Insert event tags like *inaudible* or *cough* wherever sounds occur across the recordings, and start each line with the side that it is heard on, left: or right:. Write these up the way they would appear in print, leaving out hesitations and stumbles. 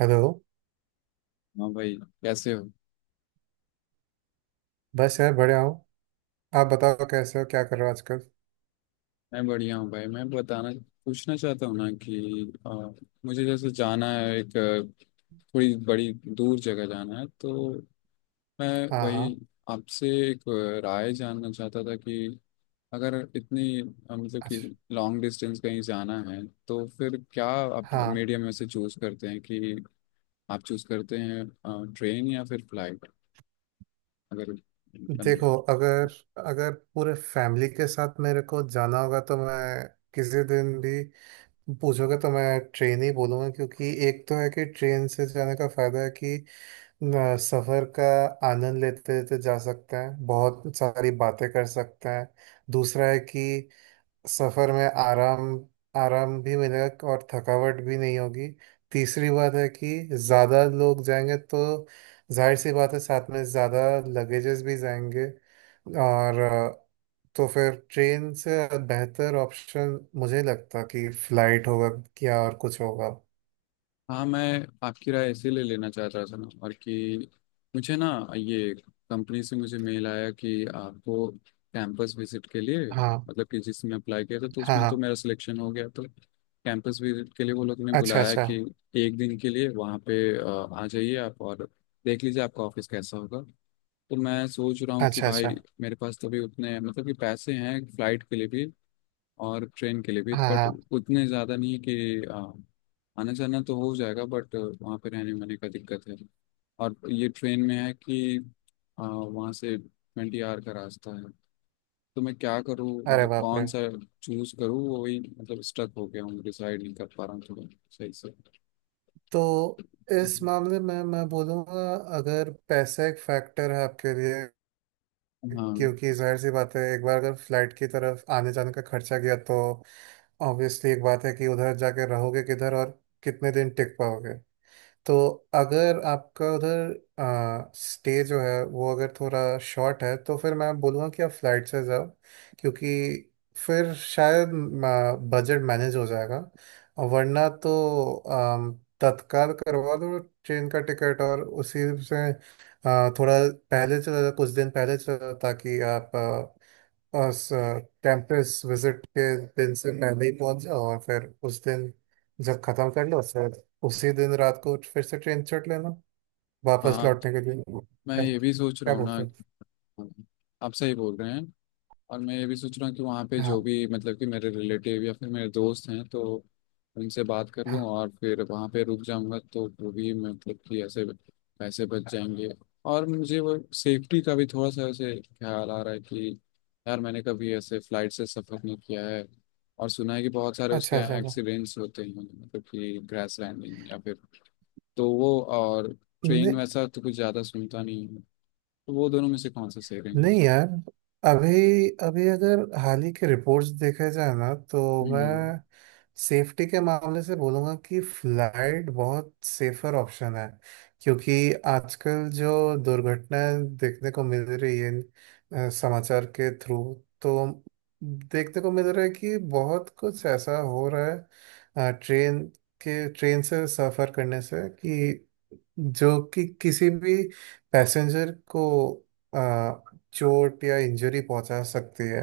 right: Hello.
left: हाँ भाई। कैसे हो?
right: बस यार बढ़िया हूँ। आप बताओ कैसे हो, क्या कर रहे हो आजकल?
left: मैं बढ़िया हूँ भाई। मैं बताना पूछना चाहता हूँ ना कि मुझे जैसे जाना है, एक थोड़ी बड़ी दूर जगह जाना है, तो मैं
right: हाँ
left: वही
right: हाँ।
left: आपसे एक राय जानना चाहता था कि अगर इतनी मतलब कि
right: अच्छा।
left: लॉन्ग डिस्टेंस कहीं जाना है तो फिर क्या आप
right: हाँ।
left: मीडियम में से चूज़ करते हैं, कि आप चूज़ करते हैं ट्रेन या फिर फ्लाइट? अगर मतलब,
right: देखो, अगर अगर पूरे फैमिली के साथ मेरे को जाना होगा तो मैं किसी दिन भी पूछोगे तो मैं ट्रेन ही बोलूँगा, क्योंकि एक तो है कि ट्रेन से जाने का फ़ायदा है कि न, सफ़र का आनंद लेते लेते जा सकते हैं, बहुत सारी बातें कर सकते हैं। दूसरा है कि सफर में आराम आराम भी मिलेगा और थकावट भी नहीं होगी। तीसरी बात है कि ज़्यादा लोग जाएंगे तो जाहिर सी बात है साथ में ज़्यादा लगेजेस भी जाएंगे, और तो फिर ट्रेन से बेहतर ऑप्शन मुझे लगता कि फ्लाइट होगा। क्या और कुछ होगा?
left: हाँ मैं आपकी राय इसीलिए लेना चाहता था ना, और कि मुझे ना ये कंपनी से मुझे मेल आया कि आपको कैंपस विजिट के लिए,
right: हाँ
left: मतलब कि जिसमें अप्लाई किया था, तो
right: हाँ
left: उसमें तो
right: हाँ।
left: मेरा सिलेक्शन हो गया, तो कैंपस विजिट के लिए वो लोग ने
right: अच्छा
left: बुलाया
right: अच्छा।
left: कि एक दिन के लिए वहाँ पे आ जाइए आप और देख लीजिए आपका ऑफिस कैसा होगा। तो मैं सोच रहा हूँ कि
right: अच्छा अच्छा।
left: भाई, मेरे पास तो अभी उतने मतलब कि पैसे हैं फ्लाइट के लिए भी और ट्रेन के लिए भी,
right: हाँ
left: बट
right: हाँ।
left: उतने ज़्यादा नहीं है कि आना जाना तो हो जाएगा, बट वहाँ पे रहने वहने का दिक्कत है। और ये ट्रेन में है कि वहाँ से 20 आवर का रास्ता है। तो मैं क्या करूँ,
right: अरे
left: मतलब
right: बाप रे।
left: कौन सा चूज करूँ, वही मतलब स्टक हो गया हूँ, डिसाइड नहीं कर पा रहा हूँ थोड़ा सही से।
right: तो इस
left: हम्म।
right: मामले में मैं बोलूँगा, अगर पैसा एक फैक्टर है आपके लिए, क्योंकि
left: हाँ,
right: जाहिर सी बात है एक बार अगर फ्लाइट की तरफ आने जाने का खर्चा गया तो ऑब्वियसली एक बात है कि उधर जाके रहोगे किधर, और कितने दिन टिक पाओगे। तो अगर आपका उधर स्टे जो है वो अगर थोड़ा शॉर्ट है तो फिर मैं बोलूँगा कि आप फ्लाइट से जाओ, क्योंकि फिर शायद बजट मैनेज हो जाएगा। और वरना तो अम, तत्काल करवा दो ट्रेन का टिकट, और उसी से थोड़ा पहले चला जाओ, कुछ दिन पहले चला जाओ, ताकि आप और कैंपस विजिट के दिन से पहले ही पहुंच जाओ और फिर उस दिन जब खत्म कर लो, फिर उसी दिन रात को फिर से ट्रेन चढ़ लेना, वापस
left: हाँ,
right: लौटने के लिए। *laughs*
left: मैं
right: क्या
left: ये भी सोच रहा
right: क्या
left: हूँ ना,
right: बोलते हैं?
left: आप सही बोल रहे हैं। और मैं ये भी सोच रहा हूँ कि वहाँ पे जो
right: हाँ
left: भी मतलब कि मेरे रिलेटिव या फिर मेरे दोस्त हैं, तो उनसे बात कर लूँ
right: हाँ।
left: और फिर वहाँ पे रुक जाऊँगा, तो वो भी मतलब कि ऐसे पैसे बच जाएंगे। और मुझे वो सेफ्टी का भी थोड़ा सा ऐसे ख्याल आ रहा है कि यार मैंने कभी ऐसे फ्लाइट से सफ़र नहीं किया है, और सुना है कि बहुत सारे उसके
right: अच्छा अच्छा
left: एक्सीडेंट्स होते हैं, मतलब कि क्रैश लैंडिंग या फिर, तो वो, और ट्रेन
right: अच्छा।
left: वैसा तो कुछ ज़्यादा सुनता नहीं है। तो वो दोनों में से कौन सा सही रहेंगे?
right: नहीं यार, अभी अभी अगर हाल ही के रिपोर्ट्स देखे जाए ना तो
left: हम्म,
right: मैं सेफ्टी के मामले से बोलूँगा कि फ्लाइट बहुत सेफर ऑप्शन है। क्योंकि आजकल जो दुर्घटनाएं देखने को मिल रही है समाचार के थ्रू, तो देखने को मिल रहा है कि बहुत कुछ ऐसा हो रहा है ट्रेन से सफ़र करने से, कि जो कि किसी भी पैसेंजर को आ, चोट या इंजरी पहुंचा सकती है।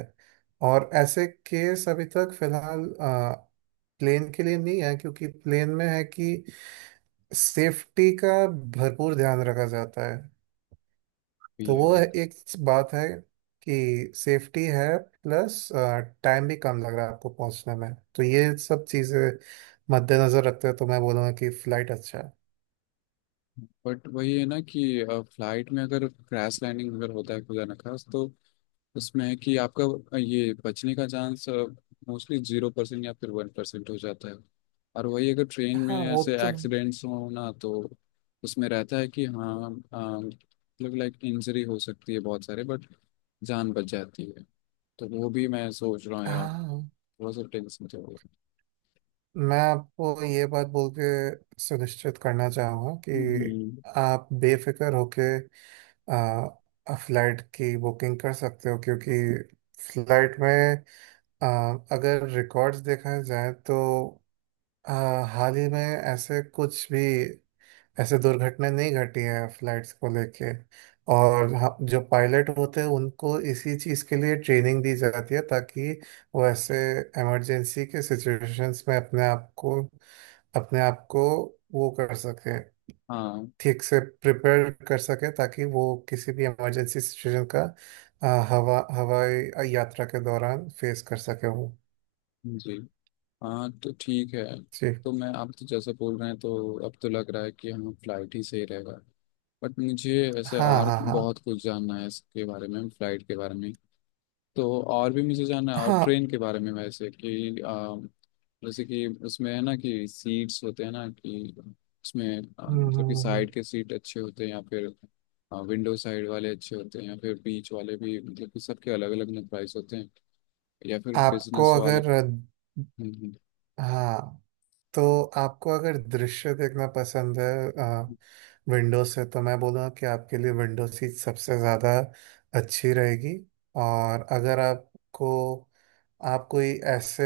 right: और ऐसे केस अभी तक फिलहाल प्लेन के लिए नहीं है, क्योंकि प्लेन में है कि सेफ्टी का भरपूर ध्यान रखा जाता है। तो
left: ये है
right: वो
left: यार।
right: एक बात है कि सेफ्टी है, प्लस टाइम भी कम लग रहा है आपको पहुंचने में, तो ये सब चीज़ें मद्देनजर रखते हुए तो मैं बोलूँगा कि फ्लाइट अच्छा है।
left: बट वही है ना कि फ्लाइट में अगर क्रैश लैंडिंग अगर होता है खुदा न खास्त, तो उसमें है कि आपका ये बचने का चांस मोस्टली 0% या फिर 1% हो जाता है। और वही अगर ट्रेन में
right: हाँ वो
left: ऐसे
right: तो।
left: एक्सीडेंट्स हो ना, तो उसमें रहता है कि हाँ मतलब लाइक इंजरी हो सकती है बहुत सारे, बट जान बच जाती है। तो वो भी मैं सोच रहा हूँ यार,
right: हाँ,
left: थोड़ा सा टेंशन चल रहा है।
right: मैं आपको ये बात बोल के सुनिश्चित करना चाहूँगा कि
left: हम्म।
right: आप बेफिक्र होके फ्लाइट की बुकिंग कर सकते हो, क्योंकि फ्लाइट में आ, अगर रिकॉर्ड्स देखा जाए तो आ, हाल ही में ऐसे कुछ भी, ऐसे दुर्घटनाएं नहीं घटी है फ्लाइट्स को लेके। और हाँ, जो पायलट होते हैं उनको इसी चीज़ के लिए ट्रेनिंग दी जाती है, ताकि वो ऐसे इमरजेंसी के सिचुएशंस में अपने आप को वो कर सके,
left: हाँ।
right: ठीक से प्रिपेयर कर सके, ताकि वो किसी भी इमरजेंसी सिचुएशन का हवाई यात्रा के दौरान फेस कर सके वो।
left: जी। हाँ, तो ठीक है।
right: जी।
left: तो मैं, आप तो जैसे बोल रहे हैं तो अब तो लग रहा है कि हम फ्लाइट ही सही रहेगा। बट मुझे ऐसे
right: हाँ
left: और
right: हाँ हाँ
left: बहुत कुछ जानना है इसके बारे में, फ्लाइट के बारे में। तो और भी मुझे जानना है, और
right: हाँ।
left: ट्रेन के बारे में वैसे कि जैसे कि उसमें है ना कि सीट्स होते हैं ना, कि उसमें
right: हम्म,
left: मतलब कि
right: हम्म, हम्म।
left: साइड के सीट अच्छे होते हैं या फिर विंडो साइड वाले अच्छे होते हैं या फिर बीच वाले भी, मतलब कि सबके अलग अलग प्राइस होते हैं, या फिर
right: आपको
left: बिजनेस वाले।
right: अगर।
left: हम्म, हम्म,
right: हाँ। तो आपको अगर दृश्य देखना पसंद है विंडो से, तो मैं बोलूँगा कि आपके लिए विंडो सीट सबसे ज़्यादा अच्छी रहेगी। और अगर आपको, आप कोई ऐसे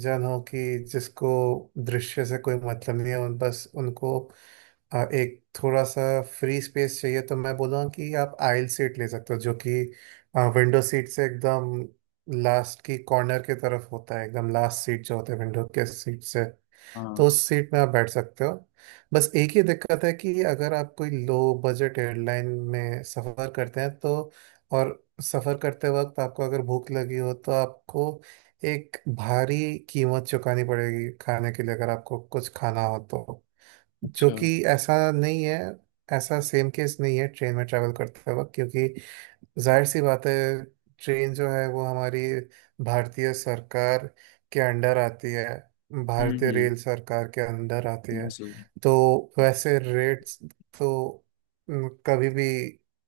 right: जन हो कि जिसको दृश्य से कोई मतलब नहीं है, उन बस उनको एक थोड़ा सा फ्री स्पेस चाहिए, तो मैं बोलूँगा कि आप आइल सीट ले सकते हो, जो कि विंडो सीट से एकदम लास्ट की कॉर्नर की तरफ होता है, एकदम लास्ट सीट जो होता है विंडो के सीट से।
left: हाँ,
right: तो उस सीट में आप बैठ सकते हो। बस एक ही दिक्कत है कि अगर आप कोई लो बजट एयरलाइन में सफ़र करते हैं, तो और सफ़र करते वक्त आपको अगर भूख लगी हो तो आपको एक भारी कीमत चुकानी पड़ेगी खाने के लिए, अगर आपको कुछ खाना हो तो, जो
left: अच्छा,
right: कि ऐसा नहीं है। ऐसा सेम केस नहीं है ट्रेन में ट्रैवल करते वक्त, क्योंकि जाहिर सी बात है ट्रेन जो है वो हमारी भारतीय सरकार के अंडर आती है,
left: हम्म,
right: भारतीय रेल सरकार के अंडर आती है।
left: जी,
right: तो वैसे रेट्स तो न, कभी भी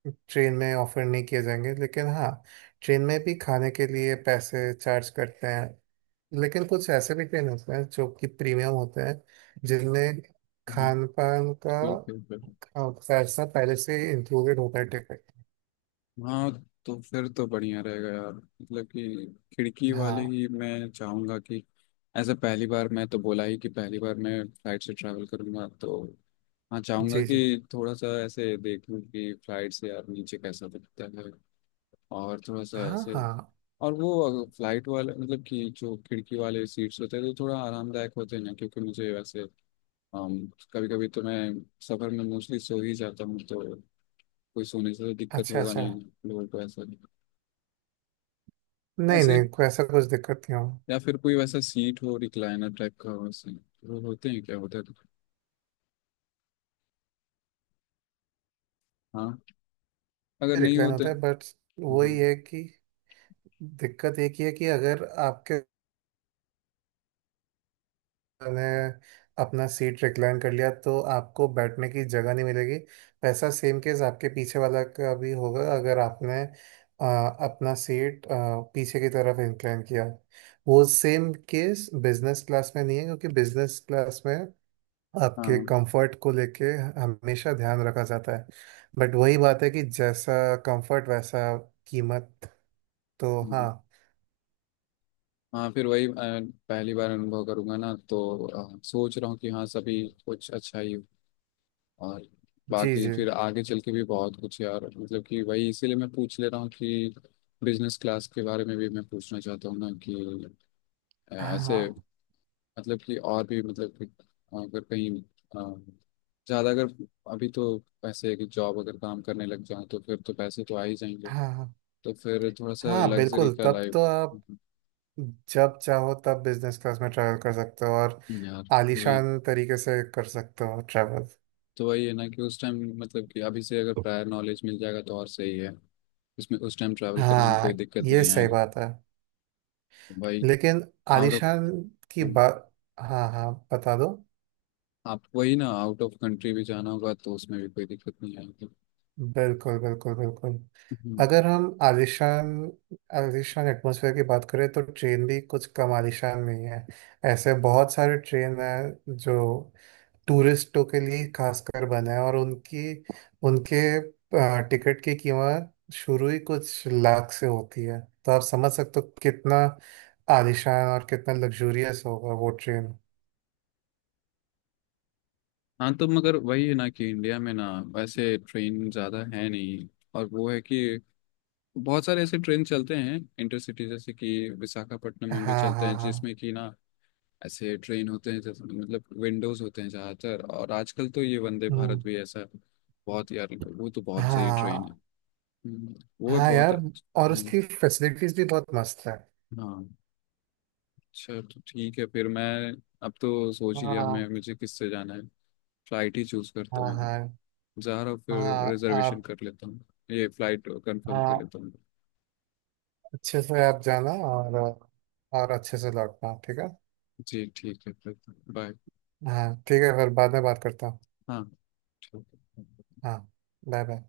right: ट्रेन में ऑफर नहीं किए जाएंगे, लेकिन हाँ, ट्रेन में भी खाने के लिए पैसे चार्ज करते हैं। लेकिन कुछ ऐसे भी ट्रेन होते हैं जो कि प्रीमियम होते हैं, जिनमें
left: हम्म,
right: खान पान का
left: ठीक है फिर।
right: पैसा पहले से इंक्लूडेड होता है टिकट।
left: हाँ, तो फिर तो बढ़िया रहेगा यार, मतलब कि खिड़की वाले
right: हाँ।
left: ही मैं चाहूँगा कि ऐसे। पहली बार मैं तो बोला ही कि पहली बार मैं फ्लाइट से ट्रैवल करूँगा, तो हाँ चाहूँगा
right: जी जी।
left: कि थोड़ा सा ऐसे देखूँ कि फ्लाइट से यार नीचे कैसा दिखता है। और थोड़ा सा
right: हाँ
left: ऐसे,
right: हाँ।
left: और वो फ्लाइट वाले मतलब कि जो खिड़की वाले सीट्स होते हैं, तो थोड़ा आरामदायक होते हैं ना, क्योंकि मुझे वैसे कभी कभी तो मैं सफर में मोस्टली सो ही जाता हूँ, तो कोई सोने से तो दिक्कत
right: अच्छा
left: होगा
right: अच्छा।
left: नहीं, लोगों को ऐसा नहीं
right: नहीं
left: ऐसे।
right: नहीं, कोई ऐसा कुछ दिक्कत नहीं हो।
left: या फिर कोई वैसा सीट हो, रिक्लाइनर टाइप का हो वैसे, वो होते हैं क्या होटल? हाँ, अगर नहीं
right: रिक्लाइन
left: होते।
right: होता है, बट वही
left: हम्म,
right: है कि दिक्कत एक ही है कि अगर आपके ने अपना सीट रिक्लाइन कर लिया तो आपको बैठने की जगह नहीं मिलेगी। वैसा सेम केस आपके पीछे वाला का भी होगा, अगर आपने अपना सीट पीछे की तरफ इंक्लाइन किया। वो सेम केस बिजनेस क्लास में नहीं है, क्योंकि बिजनेस क्लास में आपके
left: हाँ।
right: कंफर्ट को लेके हमेशा ध्यान रखा जाता है। बट वही बात है कि जैसा कंफर्ट वैसा कीमत, तो
left: हम्म।
right: हाँ।
left: हाँ, फिर वही पहली बार अनुभव करूंगा ना, तो सोच रहा हूँ कि हाँ सभी कुछ अच्छा ही हो। और
right: जी
left: बाकी
right: जी।
left: फिर आगे चल के भी बहुत कुछ यार, मतलब कि वही इसीलिए मैं पूछ ले रहा हूँ कि बिजनेस क्लास के बारे में भी मैं पूछना चाहता हूँ ना कि ऐसे
right: हाँ
left: मतलब कि, और भी मतलब कि अगर कहीं ज़्यादा अगर, अभी तो पैसे है, कि जॉब अगर काम करने लग जाऊँ तो फिर तो पैसे तो आ ही जाएंगे।
right: हाँ
left: तो फिर थोड़ा सा
right: हाँ,
left: लग्जरी
right: बिल्कुल,
left: का
right: तब
left: लाइफ
right: तो आप जब चाहो तब बिजनेस क्लास में ट्रैवल कर सकते हो, और
left: यार। वही,
right: आलीशान तरीके से कर सकते हो ट्रैवल।
left: तो वही है ना कि उस टाइम, मतलब कि अभी से अगर प्रायर नॉलेज मिल जाएगा तो और सही है, इसमें उस टाइम ट्रैवल करने में
right: हाँ,
left: कोई दिक्कत
right: ये
left: नहीं
right: सही
left: आएगा
right: बात है।
left: भाई।
right: लेकिन
left: आउट ऑफ
right: आलीशान की बात। हाँ हाँ, बता दो।
left: आप, वही ना, आउट ऑफ कंट्री भी जाना होगा तो उसमें भी कोई दिक्कत नहीं आएगी।
right: बिल्कुल बिल्कुल बिल्कुल। अगर हम आलिशान आलिशान एटमॉस्फेयर की बात करें, तो ट्रेन भी कुछ कम आलिशान नहीं है। ऐसे बहुत सारे ट्रेन हैं जो टूरिस्टों के लिए खासकर बने हैं, और उनकी उनके टिकट की कीमत शुरू ही कुछ लाख से होती है, तो आप समझ सकते हो कितना आलिशान और कितना लग्जूरियस होगा वो ट्रेन।
left: हाँ, तो मगर वही है ना कि इंडिया में ना वैसे ट्रेन ज़्यादा है नहीं। और वो है कि बहुत सारे ऐसे ट्रेन चलते हैं इंटरसिटी, जैसे कि विशाखापट्टनम में भी
right: हाँ
left: चलते
right: हाँ
left: हैं
right: हाँ।
left: जिसमें कि ना ऐसे ट्रेन होते हैं जैसे मतलब विंडोज होते हैं ज़्यादातर। और आजकल तो ये वंदे
right: हम्म।
left: भारत भी ऐसा बहुत, यार वो तो बहुत सही ट्रेन है।
right: हाँ।
left: हम्म, वो
right: हाँ
left: बहुत
right: यार,
left: अच्छा-
right: और
left: हाँ,
right: उसकी फैसिलिटीज भी बहुत मस्त है।
left: हाँ। अच्छा तो ठीक है फिर, मैं अब तो सोच ही लिया मैं
right: हाँ
left: मुझे किससे जाना है, फ्लाइट ही चूज करता
right: हाँ
left: हूँ,
right: हाँ।
left: जहरा फिर
right: हाँ
left: रिजर्वेशन
right: आप।
left: कर लेता हूँ, ये फ्लाइट कंफर्म कर
right: हाँ।
left: लेता हूँ।
right: अच्छे से आप जाना, और अच्छे से लौटना, ठीक है?
left: जी ठीक है फिर, बाय।
right: हाँ ठीक है फिर, बाद में बात करता हूँ।
left: हाँ ठीक है।
right: हाँ। Bye bye.